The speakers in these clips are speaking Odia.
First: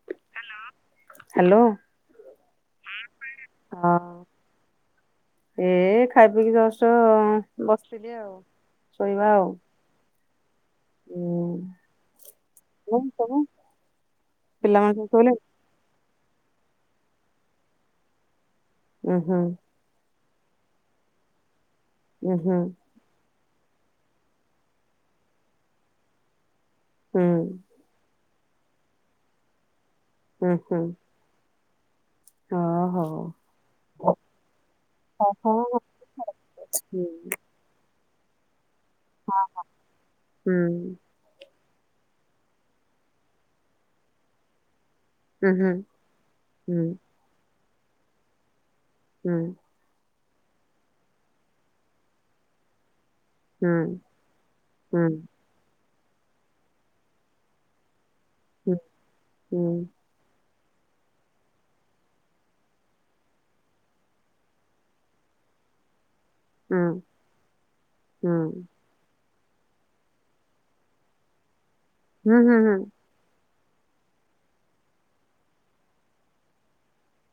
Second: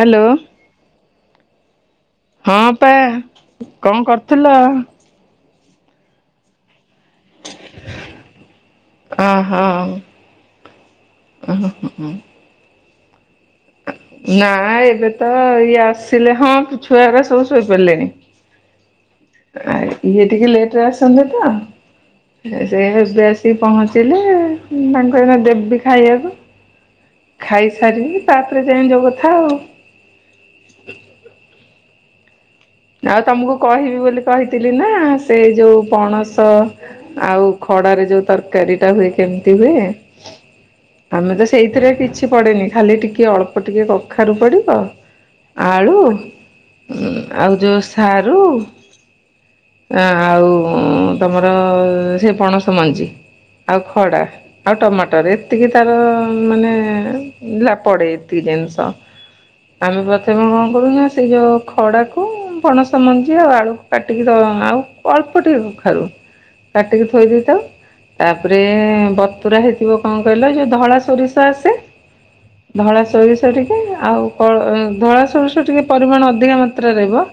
ହ୍ୟାଲୋ। ହ୍ୟାଲୋ। ହଁ ପା ହଁ କଣ କରୁଥିଲ? ଏ ଖାଇ ପିକି ଜଷ୍ଟ ବସିଥିଲି ଆଉ ଶୋଇବା ଆଉ ଓହୋ ହୁଁ ମୁ ତବ ନା ଏବେ ତ ଇଏ ଆସିଲେ ହଁ ଛୁଆ ସବୁ ଶୋଇପଡିଲେଣି। ହୁଁ ହୁଁ। ଆ ଇଏ ଟିକେ ଲେଟରେ ଆସନ୍ତି ଉଁ ହୁଁ ତ ସେଏ ପହଞ୍ଚିଲେ ତାଙ୍କ ଏଇନେ ଦେବି ଖାଇବାକୁ। ହୁଁ। ସାରିକି ତାପରେ ଯାଇ ଯ କଥା ଆଉ ହୁଁ ହୁଁ। ହଁ ଆଉ ହଉ। ତମକୁ କହିବି ବୋଲି କହିଥିଲି ନା ହଁ ସେ ଯୋଉ ହଁ ପଣସ ହୁଁ ଆଉ ଖଡାରେ ଯୋଉ ତରକାରୀଟା ହୁଏ କେମିତି ହୁଏ? ହୁଁ ଆମେ ତ ସେଇଥିରେ କିଛି ପଡେନି ଖାଲି ଟିକେ ଅଳ୍ପ ଟିକେ କଖାରୁ ପଡିବ ହୁଁ ଆଳୁ ହୁଁ ଆଉ ଯୋଉ ସାରୁ ହୁଁ। ଆଉ ତମର ସେ ପଣସ ମଞ୍ଜି। ଆଉ ହୁଁ ଖଡା ଆଉ ହୁଁ ଟମାଟର ଏତିକି ତାର ମାନେ ପଡେ। ହୁଁ ଜିନିଷ ହୁଁ ଆମେ ପ୍ରଥମେ କଣ କରୁଛ ସେ ଯୋଉ ଖଡା ପଣସ ମଞ୍ଜି ଆଉ ଆଳୁ କାଟିକି ଆଉ ଅଳ୍ପ ଟିକେ କଖାରୁ ହୁଁ କାଟିକି ଥୋଇ ଦେଇଥାଉ ତାପରେ ହୁଁ ବ ରହିଯିବ କଣ କହିଲେ ଯୋଉ ଧଳା ସୋରିଷ ଆସେ ହୁଁ ହୁଁ ହୁଁ ହୁଁ ଧଳା ସୋରି ସୋରିଷ ଟିକେ ଆଉ ଧଳା ସୋରିଷ ଟିକେ ପରିମାଣ ଅଧିକା ମାତ୍ରାରେ ରହିବ।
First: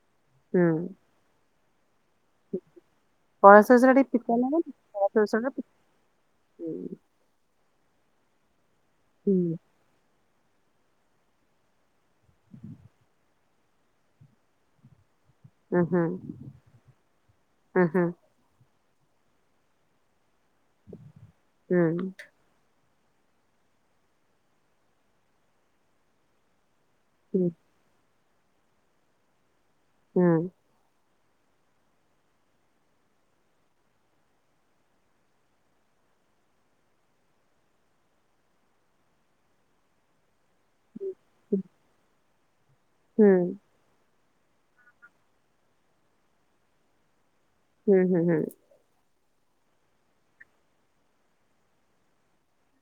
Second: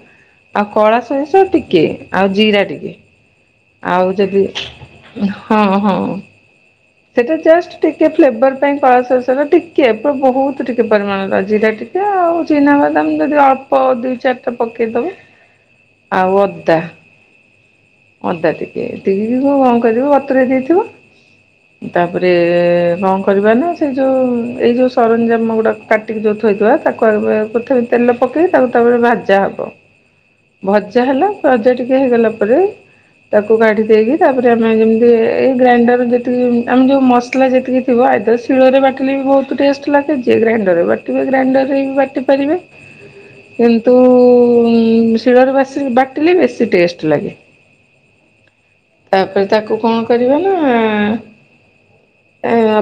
ଆଉ ହୁଁ କଳା ସୋରିଷ ଟିକେ ଆଉ ଜିରା ଟିକେ କଲା ସୋରିଷଟା ଆଉ ଟିକେ ପିତା ଯଦି ଲାଗେନି କଲା ସୋରିଷ ଟା ହଁ ହଁ ପିତା ସେଟା ଜଷ୍ଟ ଟିକେ ଫ୍ଲେବର ପାଇଁ କଳା ସୋରିଷର ଟିକେ ବହୁତ ଟିକେ ପରିମାଣର ଜିରା ଟିକେ ଆଉ ଚିନା ବାଦାମ ଯଦି ଅଳ୍ପ ଦୁଇ ଚାରି ପକେଇଦବା ଉଁ ହୁଁ ଆଉ ଅଦା ଉଁ ହୁଁ ଅଦା ଟିକେ ଏତିକିକୁ କଣ କରିବ ବତୁରେଇ ଦେଇଥିବ ହୁଁ ତାପରେ କଣ କରିବା ନା ସେଇ ଯୋଉ ଏଇ ଯୋଉ ସରଞ୍ଜାମ ଗୁଡାକ କା ଟିକେ ଯୋଉ ଥୋଇଥିବା ତାକୁଗ ହୁଁ ପ୍ରଥପ ତେଲ ପକେଇ ତାକୁ ତାପରେ ଭାଜା ହବ। ହଁ। ଭଜା ହେଲା ଭଜା ଟିକେ ହେଇଗଲା ପରେ ତାକୁ କାଟିି ଦେଇକି ତାପରେ ଆମେ ଯେମିତି ଏଇ ଗ୍ରାଇଣ୍ଡର ଆମେ ଯୋଉ ମସଲା ଯେତିକି ଥିବ ଆଇଦର ଶିଳରେ ବାଟିଲେ ବି ବହୁତ ଟେଷ୍ଟ ଲାଗେ ଯିଏ ଗ୍ରାଇଣ୍ଡ ବାଟିବେ ଗ୍ରାଇଣ୍ଡର ରେ ବି ବାଟି ପାରିବେ। ହୁଁ। କିନ୍ତୁ ଶିଳରେ ବାଟିଲେ ବେଶୀ ଟେଷ୍ଟ ଲାଗେ। ହୁଁ ହୁଁ ହୁଁ। ତାପରେ ତାକୁ କଣ କରିବା ନା?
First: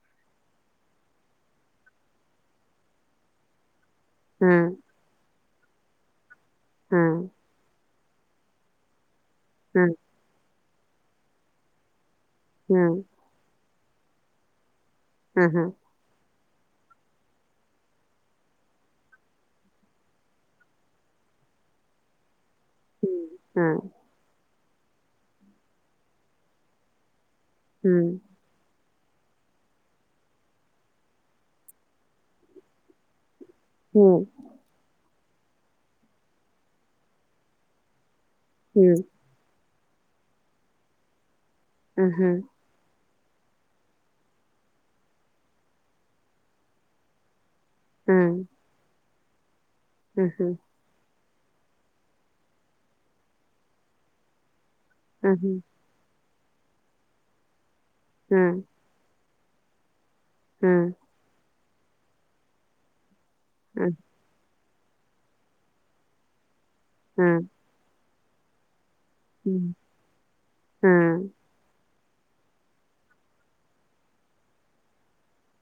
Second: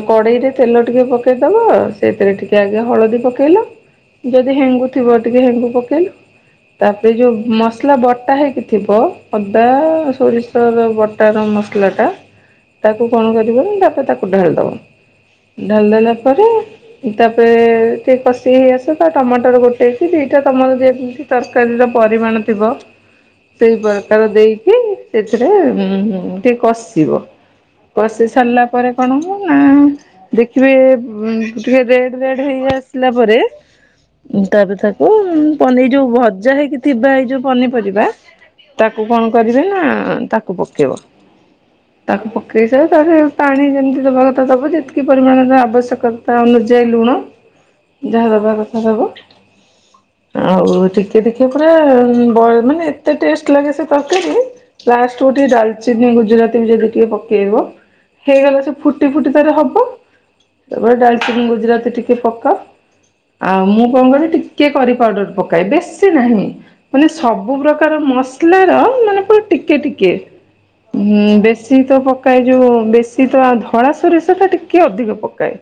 କଡ଼େଇରେ ତେଲ ଟିକେ ପକେଇଦବ ସେଥିରେ ଟିକେ ଆଗେ ହଳଦୀ ପକେଇଲ। ଯଦି ନାଇଁ ହେଙ୍ଗୁ ଥିବ ଟିକେ ହେଙ୍ଗୁ ପକେଇକି ତାପରେ ଯୋଉ ମ ମସଲା ବଟା ହେଇକି ଥିବ ଅଦା ଭଲ ସୋରିଷର ବଟାର ମସଲା ଟା। ତାକୁ କଣ କରିବ ତାପରେ ତାକୁ ଢାଳି ଦବ ହିସାବରେ ଢାଳିଦଲା ପରେ। ତାପରେ ଟିକେ କଷି ହେଇ ଆସ ତା ଟମାଟର ଗୋଟେ ହେଇଛି ଦିଟା ତମର ଯେମିତି। ତରକାରୀର ପରିମାଣ ଥିବ। ସେଇ ପ୍ରକାର ଦେଇକି ସେଥିରେ ଉ ଟିକେ କଷିବ। ପଶି ସାରିଲା ପରେ। କଣ ହ ନା ଦେଖିବେ ଉ ଟିକେ ରେଡ ରେଡ ହେଇ ଆସିଲା ପରେ। ହୁଁ। ତାପରେ ତାକୁ ପନି ଏ ଯୋଉ ଭଜା ହେଇକି ଥିବା ଏଇ ଯୋଉ ପନିପରିବା ହୁଁ ହୁଁ ତାକୁ କଣ। କରିବେ ନା ତାକୁ ପକେଇବ ତାକୁ ପକେଇ। ତାରେ ପାଣି ଯେମିତି ଦେବା କଥା ଦବୁ ଯେତିକି ପରିମାଣର ଆବଶ୍ୟକତା ଅନୁଯାୟ ଲୁଣ [inaudible] ଯାହା ଦବା କଥା ଦବ ଆଉ ଟିକେ। ସେ ଟିକେ ପୁରା ବ୍ ମାନେ ଏତେ ଟଷ୍ଟ ଲାଗେ ସେ ତରକାରି ଲାଷ୍ଟଡା ଟିକେ ଡ଼ାଲ ସେ ନେଇ ଗୁଜୁରାତି ବି ଯଦି ଟିକେ ପକେଇବ ହେଇଗଲା ସେ ଫୁଟି ଫୁଟି ତାର ହବ ସେପ ଡାଲଚିନି ଗୁଜୁରାତି ଟିକେ ପକା ଆଉ ମୁଁ କଣ କରେ ଟିକେ। କିଏ କରି ପାଉଡର ପକାଏ ବେଶୀ ନାହିଁ ମାନେ ସବୁ ପ୍ରକାର ମସଲାର ମାନେ। ପୁଣି ଟିକେ ଟିକେ ଉ ବେଶୀ ତ। ପକାଏ ଯୋଉ ବେଶୀ ତ ଧଳା ସୋରିଷ ଟ ଟିକେ ଅଧିକ ପକାଏ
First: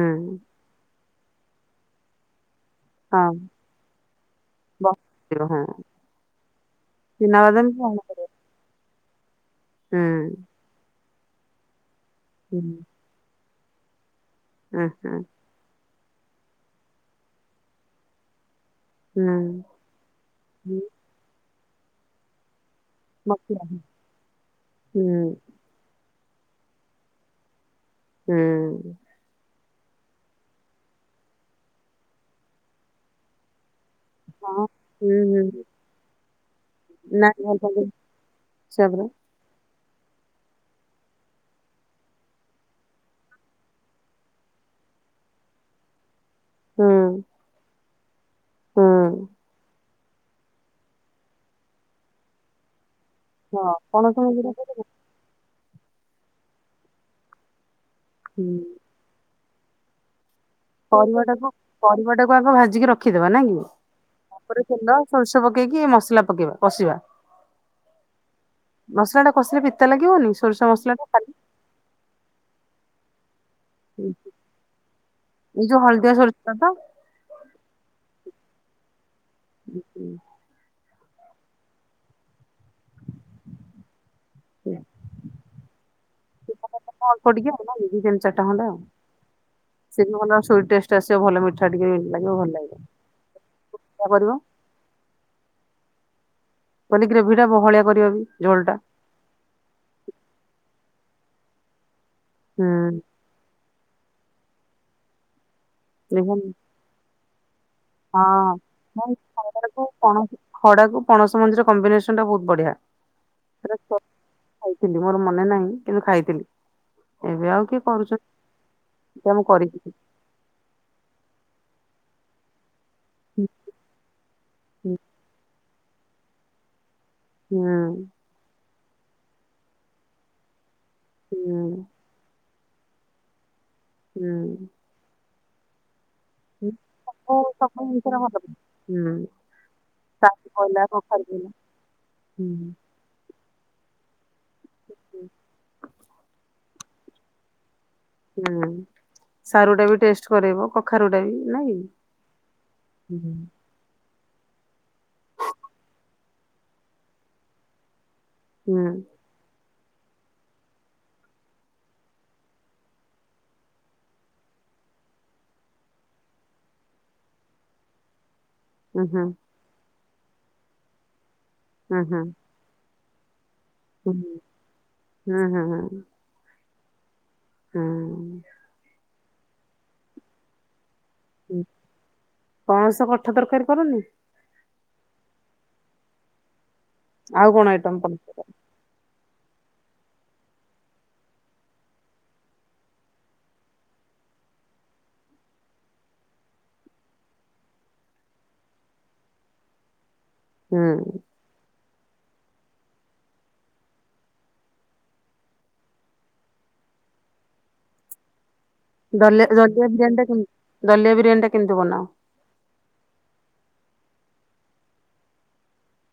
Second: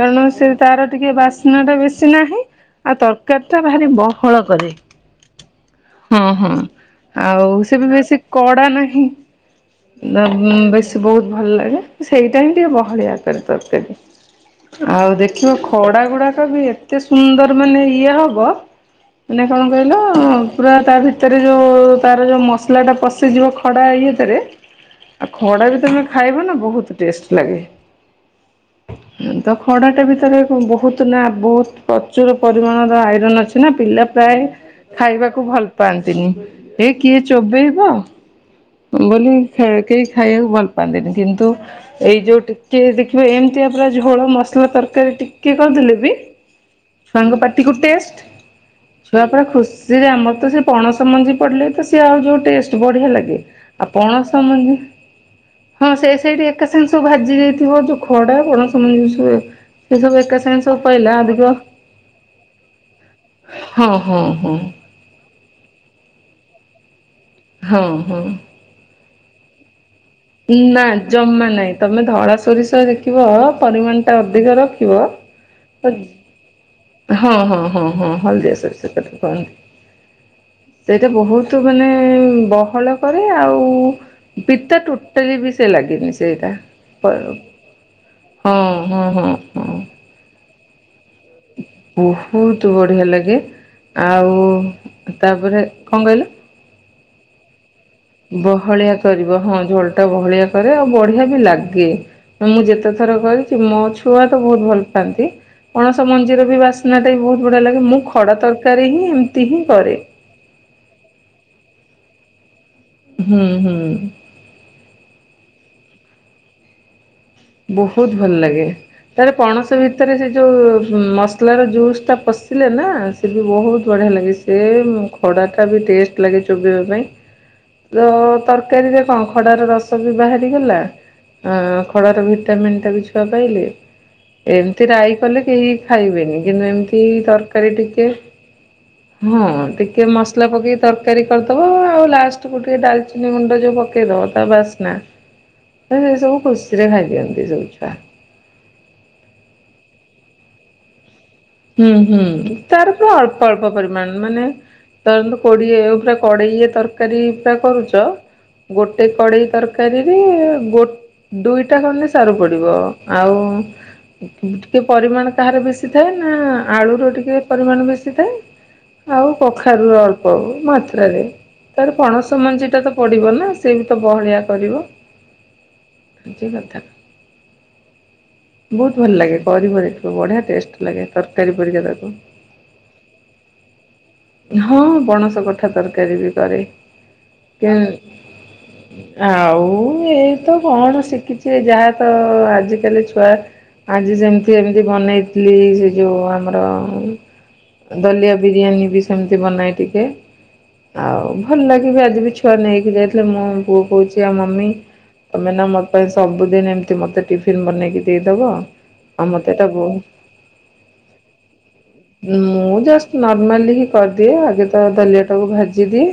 କାରଣ ସେ ତାର ଟିକେ ବାସ୍ନା ଟା ବେଶୀ ନାହିଁ ଆଉ ତରକାରୀ ଟା ଭାରି ବହଳ କରେ। ହଁ ହଁ ଆଉ ସେ ବି ବେଶୀ କଡା ନାହିଁ ବେଶୀ ବହୁତ ଭଲ ଲାଗେ ସେଇଟା ହିଁ ଟିକେ ବହଳିଆ। ତରକାରି ଆଉ ଦେଖିବ ଖଡା ଗୁଡାକ ବି ଏତେ ସୁନ୍ଦର ମାନେ ଇଏ ହବ। ମାନେ କଣ କହିଲ ପୁରା ତା ଭିତରେ ଯୋଉ ତାର ଯୋଉ ମସଲା ଟା ପଶ୍- ସେ ଯିବ ଖଡ଼ା ଇଏତରେ ଆଉ ଖଡା ବି ତମେ ଖାଇବ ନା ବହୁତ ଟେଷ୍ଟ ଲାଗେ। ହୁଁ ଉ ତ ଖଡାଟା ଭିତରେ ବହୁତ ନା ବହୁତ ପ୍ରଚୁର ପରିମାଣର ଆଇରନ୍ ଅଛି ନା ପିଲା। ପ୍ରାୟ ଖାଇବାକୁ ଭଲ ପାଆନ୍ତିନି ଏ କିଏ ଚୋବେଇବ ବୋଲି ଖ କେହି ଖାଇ ବାକୁ ଭଲ ପାଆନ୍ତିନି କିନ୍ତୁ ଏଇ ଯେଉଁ ଟିକିଏ ଦେଖିବ ଏମିତିଆ ପୁରା ଝୋଳ ମସଲା ତରକାରୀ ଟିକିଏ କରିଥିଲେ ବି ଛୁଆଙ୍କ ପାଟିକୁ ଟେଷ୍ଟ ଛୁଆ ପୁରା ଖୁସି। ଯେ କି ଆମର ତ ସେ ପଣସ ମଞ୍ଜି ପଡିଲେ ତ ସିଏ ଆଉ ଯୋଉ ଟେଷ୍ଟ ବଢିଆ ଲାଗେ। ହଁ ଆଉ ପଣସ ମଞ୍ଜି। ମଞ୍ଜିଟା ହଁ ସେ ସେଇଠି ଏକା ସାଙ୍ଗଷବୁ ଭାଜି ଦେଇଥିବ ଯୋଉ ଖଡା ପଣସମଞ୍ଜି। ଏ ସବୁ ଏକା ସାଙ୍ଗ ପରିବାଟାକୁ ପରିବା ଟାକୁ ଆଗ ଭାଜିକି ରଖିଦବା ନା କି ହଁ ହଁ ହଁ ତାପରେ ତେଲ ସୋରିଷ ପକେଇକି ମସଲା ପକେଇବା କଷିବା। ହଁ -ହଁ। ମସଲା ଟା କଷିଲେ ପିତା ଲାଗିବନି? ସୋରିଷ ନା ମସଲା ଟା ଖାଲି ଜମା ନାଇଁ ତମେ ଧଳା ସୋରିଷରେଖ ରଖିବ ପରିମାଣ ଟା ଅଧିକ ରଖିବ। ଏଇ ଯୋଉ ହଳଦିଆ ସୋରିଷ ତ ହଁ ହଁ ହଁ ହଁ ହଳଦିଆ ସୋରିସ ଢା କୁ କହନ୍ତି। ସେଇଟା ବହୁତ ମାନେ ବହଳ କରେ ଆଉ ପିତା ଟୁ ବିସେ ଲାଗିନି ସେଇଟା। ଅଳ୍ପ ଟିକେ ଆଉ ନା କି [unintelligible] ଚାରିଟା ହଁ ଖଣ୍ଡ ହଁ ହଁ ସେ ବି ଭଲ ସୋ ଟେଷ୍ଟ ଆସିବ ଭଲ ମିଠା ଟିକେ ଲାଗିବ ଭଲ ବହୁତ୍ ଲାଗିବ ବଢିଆ ଲାଗେ ସେୟା କରିବ। ଆଉ ତାପରେ କଣ କହିଲେ? ପନିକିରେ ଭିଡ଼ ବହଳିଆ କରିବା ବି ଝୋଳ ଟା ବହଳିଆ କରିବ, ହଁ ଝୋଳ ଟା ବହଳିଆ କରେ ଆଉ ବଢିଆ ବି ଲାଗେ। ମୁଁ ହୁଁ ଯେତେ ଥର କରିଛି ମୋ ଛୁଆ ତ ବହୁତ ଭଲ ପାଆନ୍ତି ପଣସ ଦେଖିଆ ମଞ୍ଜିର ହଁ। ବି ବାସ ସୁନାଟା ବି ବହୁତ ବଢ଼ିଆ ଲାଗେ ମୁଁ ଖଡ଼ା ତରକାରୀ ହିଁ ନାଇଁ ଏମିତି ହିଁ ଖଡାକୁ କରେ। ପଣସ ଖଡାକୁ ପଣସ ମଞ୍ଜିର କମ୍ବିନେସନ ଟା ବହୁତ ବଢିଆ। ହୁଁ- ହୁଁ। ସେଟା ଛୁଆବେଳେ ଖାଇଥିଲି ମୋର ମନେ ନାହିଁ କିନ୍ତୁ ଖାଇଥିଲି। ଏବେ ଆଉ କିଏ କରୁଛନ୍ତି ବହୁତ ଭଲ ଲାଗେ ସେଟା ତାର ମୁଁ ପଣସ କରିଛି ଭିତରେ ସେ ଯୋଉ-ମସ୍ ମସଲାର ଜୁସ୍ ଟା ପଶିଲେ ନା ସେ ବି ହୁଁ ବହୁତ ବଢିଆ ଲାଗେ ସେ ହୁଁ ଖଡାଟା ବି ଟେଷ୍ଟ ଲାଗେ ଚୋବବା ପାଇଁ ତ ତରକ ତରକାରୀରେ କଣ ଖଡା ର ରସ ବି ବାହାରି ଚାଲା ଆଁ ଖଡା ଭିଟାମନ୍ ଟା ବି ଛୁଆ ପାଇଲେ। ହୁଁ ଏମିତି ରାଇ କଲେ କେହି ଖାଇବେନି। କିନ୍ତୁ ଏମିତି ତରକାରୀ ସବୁ ଟିକେ ଜିନିଷରେ ଭଲ ପାଏ ହୁଁ ହଁ ଟିକେ ମସଲା ଶାଗ ପକେଇି କହିଲା ତର ତରକାରି କଖାରୁ କହିଲା କରିଦବ ଆଉ ଲାଷ୍ଟକୁୁ ହୁଁ। ଟିକେ ଡାଲ ଚିନି ଗୁଣ୍ଡ ଯୋଉ ପକେଇଦବ ତା ବାସ୍ନା ସେସବୁ ଖୁସିରେ ଖାଇ ଦିଅନ୍ତି ସବୁ ଛୁଆ। ହୁଁ -ସାରୁ ଟା ବି ଟେଷ୍ଟ କରାଇବ କ କଖାରୁଟା ବି ନାଇଁ କି? ହୁଁ ହୁଁ ତାର ତ ଅଳ୍ପ ଅଳ୍ପ ଅଳ୍ପ ପରିମାଣ ମାନେ ଧରନ୍ତୁ କୋଡି ଏ କଡେଇ ତରକାରୀ ପୁରା କରୁଛ ହୁଁ ହୁଁ ଗୋଟେ କଡ଼େଇ ତରକାରୀ। ତରକାରୀରେ ଗୋ ଦୁଇଟା ଖଣ୍ଡଲେେ ସାର ପଡିବ ଆଉ ଟିକେ ପରିମାଣ ତାହାର ବେଶୀ ଥାଏ। ନା ଆଳୁର ର ଟିକେ ପରିମାଣ ବେଶୀ ଥାଏ ହୁଁ ହୁଁ ଆଉ କଖାରୁ ର ଅଳ୍ପ ହବ ମାତ୍ରରେ ତାର ହୁଁ ପଣସ ମଞ୍ଜି ଟା ତ ପଡିବ ନା ସେ ବି ତ ହୁଁ ବହଳିଆ କରିବ ହୁଁ ହୁଁ ଆଜି କଥା ହଁ ବହୁତ ଭଲ ଲାଗେ କରିବରେ ବଢିଆ ଟେଷ୍ଟ ଲାଗେ ତରକାରୀ ହୁଁ ପରିକା ତାକୁ ପଣସ କଠା ତରକାରୀ କରନି ହଁ ପଣସ କଠା ତରକାରୀ ବି କରେ। ଆଉ କଣ ଆଇଟମ୍ କ ଆଉ ଏଇ ତ କଣ ଶିଖିଛି ଯାହା ତ ଆଜିକାଲି ଛୁଆ ଆଜି ଜେମିତି ଏମିତି ବନେଇଥିଲି ସେ ଯୋଉ ଆମର ଦଲିଆ ବିରିୟାନୀ ବି ସେମିତି ବନାଏ ଟିକେ। ହୁଁ ଆଉ ଭଲ ଲାଗିବି ଆଜି ବି ଛୁଆ ନେଇକି ଯାଇଥିଲେ ମୋ ବଉ କହୁଛି ଆଉ ମମି ତମେ ନା ମୋ ପାଇଁ ସବୁଦିନ ଏମିତି ମୋତେ ଟିଫିନ୍ ବନେଇକି ଦେଇଦବ। ଆଉ ଦଲି ମତେ ଏଟା ବହୁ ଦଲିଆ ବିରିୟାନୀ ଟା କେ ଦଲିଆ ବିରିୟୀ ଟା କେମତି ବନାଅ। ମୁଁ ଜଷ୍ଟ ନର୍ମାଲି ହି କରିଦିଏ ଆଗେ ତ ଦଲିଆ ଟାକୁ ଭାଜିଦିଏ।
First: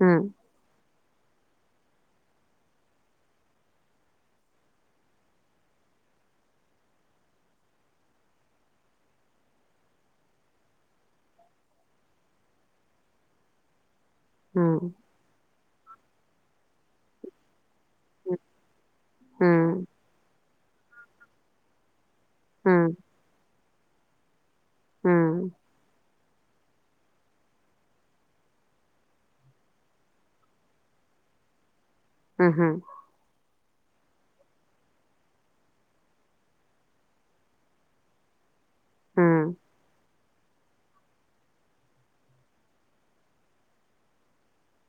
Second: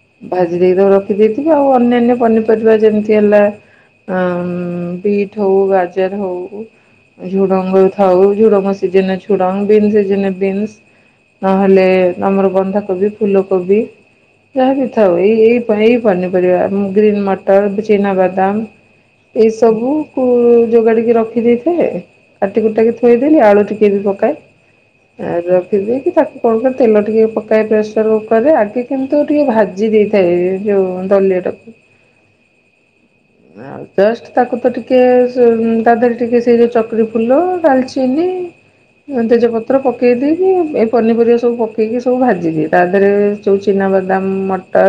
ହୁଁ ଭାଜି ଦେଇକିବ ରଖି ଦେଇେଇଥିବି ଆଉ ଅନ୍ୟାନ୍ୟ ପନିପରିବା ଯେମିତି ହେଲା। ଆ ବିଟ୍ ହଉ ଗାଜର ହଉ ଝୁଡଙ୍ଗ ଥାଉ ଝୁଡ଼ଙ୍ଗ ସିଜେନା ଝୁଡ଼ଙ୍ଗ ବିନ୍ସଜେ ବିନ୍ସ। ନହେଲେ ଆମର ବନ୍ଧାକୋବି ଫୁଲକୋବି। ହୁଁ ଯାହା ବିି ଥାଉ ଏଇ ଏଇ ଏଇ ପନିପରିବା ଗ୍ରୀ ମ ମଟର ଚିନାବାଦାମ ହୁଁ ଏ ସବୁକୁ ଯୋଗାଡ଼ିକି ରଖିଦେଇଥିଲେ। ହୁଁ କାଟିକୁଟାକି ଥୋଇଦେଲି। ଆଳୁ ଟିକେବି ପକାଏ। ହୁଁ ଆ ରଖିଦେଇକି ତାକୁ କଣଙ୍କ ତେଲ ଟିକେ ପକାଏ ପ୍ରେସର୍ କୁକ୍ ରେ, ଆଗେ କିନ୍ତୁ ଟିକେ ଭାଜି ଦେଇଥାଏ, ଯଉଁ ଦଲିଆଟାକୁ। ହ ହୁଁ, ହୁଁ। ଆଉ, ଜଷ୍ଟ ତାକୁ ତ ଟିକେ, ସେ ତା ଦେହରେ ଟିକେ ସେଇ ଯୋଉ ଚକରରି ଫୁଲ, ଡାଲଚ୍ ଚିନି, ତେଜପତ୍ର ପକେଇଦେଇ ଉଁ, ଏ ପନିପରିବା ସବୁ ପକେଇକି ସବୁ ଭାଜିଦିଏ। ତା, ଦେହରେ ଯଉ ଚିନାବାଦାମ, ମଟର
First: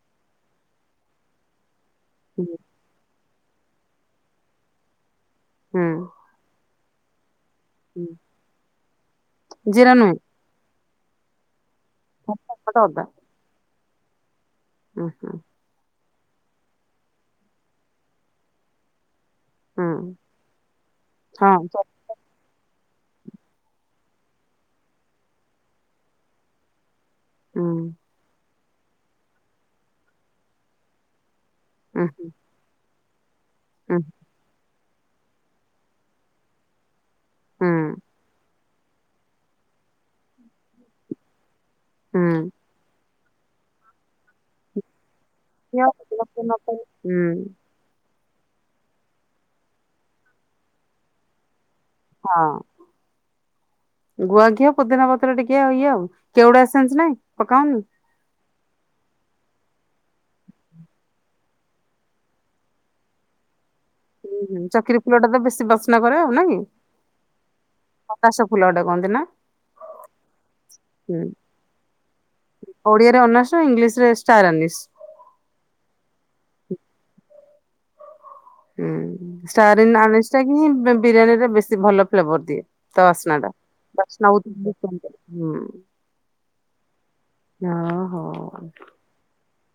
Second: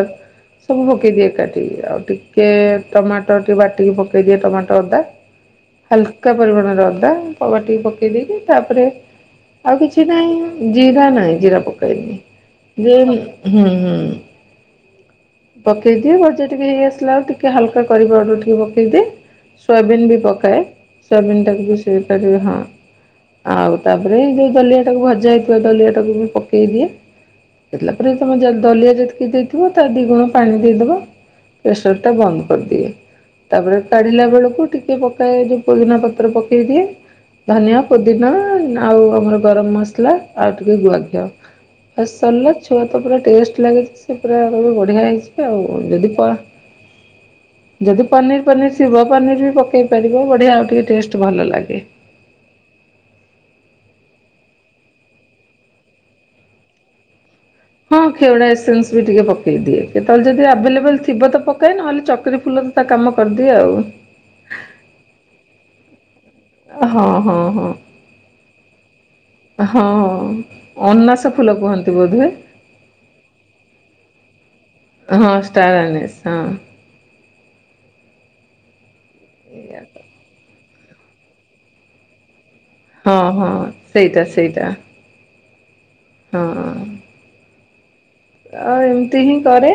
ସବୁ ପକେଇ ଦିଏ ଏକାଠି। ଆଉ ହୁଁ। ଟିକେ ଟମାଟୋ ଟିକେ ବାଟିକି ପକେଇଦିଏ ଟମାଟୋ ଅଦା। ହାଲକ୍ ହୁଁ ଉକା ପରିମାଣର ଅଦା, ପ ବାଟିକି ପକେଇ ଦେଇକି, ତା'ପରେ ଆଉ ଜିରା କିଛି ନୁହେଁ ନାହିଁ? ଜିରା ନାଇଁ, ଜିରା ପକାଏନି। ଟମାଟୋ ଯେ ହୁଁ ହୁଁ। ଉ, ହୁଁ। ପକେଇ ଦିଏ, ଭଜା ଟିକେ ହେଇଆସିଲା ଆଳୁ, ଟିକେ ହାଲ୍କା କରି ପାଉର୍ଡ଼ର ଟିକେ ପକେଇଦିଏ। ହୁଁ ସୋୟାବିିନ ବି ପକାଏ। ସୋୟାବିିନ ହଁ ଟାକୁ ବିଶେଇ ପାରିବ, ହଁ। ଆଉ, ତା'ପରେ ଯଉ ଦଲିଆ ଟାକୁ ଭଜା ହେଇଥିବ, ଦଲିଆ ଟାକୁ ବି ପକେଇ ଦିଏ। ହୁଁ ଦେଲା ପରେ ତମେ ଯ୍ ଦଲିଆ ଯେତିକି ଦେଇଥିବ, ତା ଦି ଗୁଣ ପାଣି ଦେଇଦବ। ପ୍ରେସର୍ ହୁଁ ଟା ବନ୍ଦ କରିଦିଏ। ତା'ପରେ ହୁଁ କାଢିଲା ବେଳକୁ ଟିକେ ପକାଏ, ଯୋଉ ପୁଦିନା ପତ୍ର ପକେଇ ଦିଏ। ହୁଁ ଧନିଆ, ପୋଦିନା [unintelligible] ଆଉ, ଆମର ଗରମ ମସଲା, ଆଉ ଟିକେ ଗୁଆ ଘିଅ, ବାସ୍ ସର୍ ହୁଁ ଲା। ଛୁଆ ତ ପୁରା ଟେଷ୍ଟ ଲାଗେ ଯେ, ସେ ପୁରା କହିବେ, ବଢ଼ିଆ ହେଇଛି। ହଉ ଘିଅ ଯଦି ପ ପୁଦିନା ପତ୍ର ହୁଁ ଯଦି ପନିର୍ ପନିର୍ ଥିବ, ପନିର୍ ବି ପକେଇ ପାରିବ। ବଢ଼ିଆ ଆଉ ଟିକେ ଟେଷ୍ଟ ଭଲ ଲାଗେ। ହଁ। ଗୁଆ ଘିଅ ପୁଦିନା ପତ୍ର ଟିକେ, ଇଏ ଆଉ। କେଉଡା ଏସେନ୍ସ ନାଇଁ! ପକାଅନି? ହଁ, ଖେଉଡା ଏସେନ୍ସ ବି ଟିକେ ପକେଇ ଦିଏ। କେତଳେ ଯଦି ଆଭେଲେବଲ୍ ଥିବ ତ ପକ୍ କାଏ, ନହେଲେ ଚକରୀ ଫୁଲ ତ, ତା କାମ କରିଦିଏ ଆଉ। ହୁଁଁ, ଚକ୍ରୀ ଫୁଲଟା ତ ବେଶୀ ବାସ୍ନା ଭରେ ଆଉ, ନାହିଁ? ହଁ, ହଁ, ହଁ। ଅନାସ ଫୁଲ ଏଟା କହନ୍ତି ନା? ହଁ, ଅନାସ ଫୁଲ କୁହନ୍ତି ବୋଧେ? ଓଡ଼ିଆରେ ଅନାଶ ଇଂଲିଶ୍ ରେ, ଷ୍ଟାର୍ ଆନିଶ୍। ହଁ, ଷ୍ଟାର ଆନିଶ୍ ହଁ। ହୁଁ, ଷ୍ଟାର୍ ଇନ୍ ଅନ୍ ଇଷ୍ଟା ହିଁ, ବି-ବିରିୟାନୀରେ ବେଶୀ ଭଲ ଫ୍ଲେଭର୍ ଦିଏ। ତା ହଁ ହଁ ବାସ୍ନାଟା! ସେଇଟା ବାସନା୍ ସେଇଟା ବହୁତ [unintelligible] ହୁଁ। ହଁ। ହଁ, ହଉ। ତିହିଁ କରେ,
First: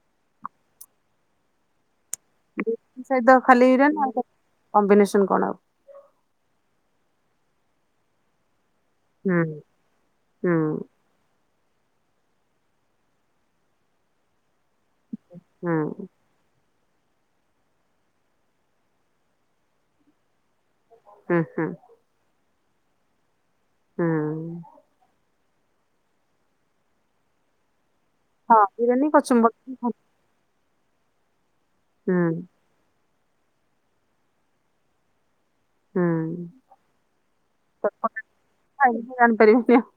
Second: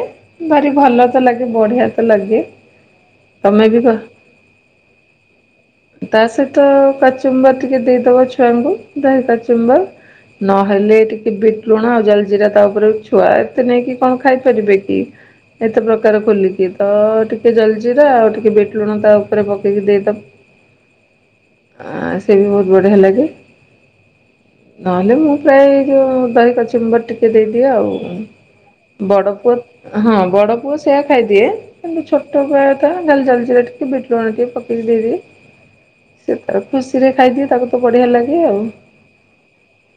ଭାରି ଭଲ ତ ଲାଗେ, ବଢ଼ିଆ ତ ଲାଗେ। ବି [inaudible] ସହିତ ତମେ ଖାଲି ବି କ ଏରା ନା, [inaudible] କଣ କମ୍ବିନେସନ୍ କଣ ଆଉ? ତା, ସହିତ କଚୁମ୍ବର୍ ଟିକେ ଦେଇଦବ ଛୁଆଙ୍କୁ। ଦହି ହୁଁ କଚୁମ୍ବର୍, ହୁଁ ନହେଲେ ଟିକେ ବିଟ୍ ଲୁଣ ଆଉ ଜଲ୍ ଜିରା ତା, ଉପରେ ଛୁଆ ଏତେ ନେଇକି କଣ ଖାଇପାରିବେ କି? ହୁଁ ଏତେ ପ୍ରକାର ଖୋଲିକି, ତ ଟିକେ ଜଲ୍ ଜିରା ଆଉ ଟିକେ ବିଟ୍ ଲୁଣ ତା, ଉପରେ ପକେଇକି ଦେଇଦବ। ହୁଁ, ହୁଁ। ଆଁ, ସେଇ ବହୁତ ବଢ଼ିଆ ଲାଗେ। ହୁଁ। ନହେଲେ, ମୁଁ ପ୍ରାୟ ଏ ଯୋଉଁ ଦହି କଚୁମ୍ବର୍ ଟିକେ ଦେଇଦିଏ ହଁ ଆଉ-ଉଁ। ବିରିୟାନୀ କଚୁମ୍ବର ବଡ଼ପୁଅ ହଁ ବଡ଼ପୁଅ ସ୍ ସେଇଆ ଖାଇଦିଏ। କିନ୍ତୁ ହୁଁ ଛୋଟବେଳଟା ନଲେ ଜଲ୍ ଜିରା ଟିକେ ବିଟ୍ ଲୁଣ ଟିକେ ପକେଇକି ଦେଇଦିଏ। ସେ ହୁଁ। ତାର୍ ଖୁସିରେ ଖାଇଦିଏ ତାକୁ ତ ବଢ଼ିଆ ଚଟପଟା ଲାଗେ ଆଉ। ଖାଇଲେ ତ ଜାଣିପାରିବେନି ଆଉ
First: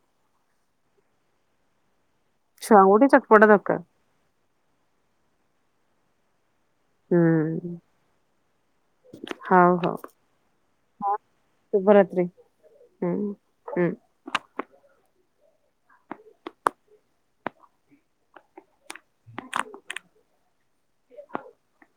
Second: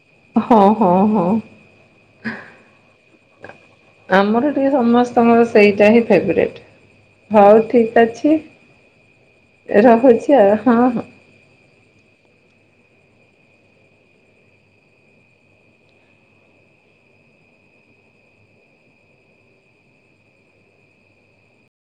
ହଁ ହଁ ହଁ। ଛୁଆଙ୍କୁ ଗୋଟେ ଚଟପଟା ଦରକାର।। ଆମର ଟିକେ ସମସ୍ତଙ୍କର ସେଇଟା ହି ଫେବ୍ରେଟ୍। ହଉ ହୁଁ ଠିକ୍ ଅଛି। ହଉ ହଉ ରହୁଚି ଆଉ ହଁ ହଁ। ଶୁଭରାତ୍ରି ହୁଁ ହୁଁ।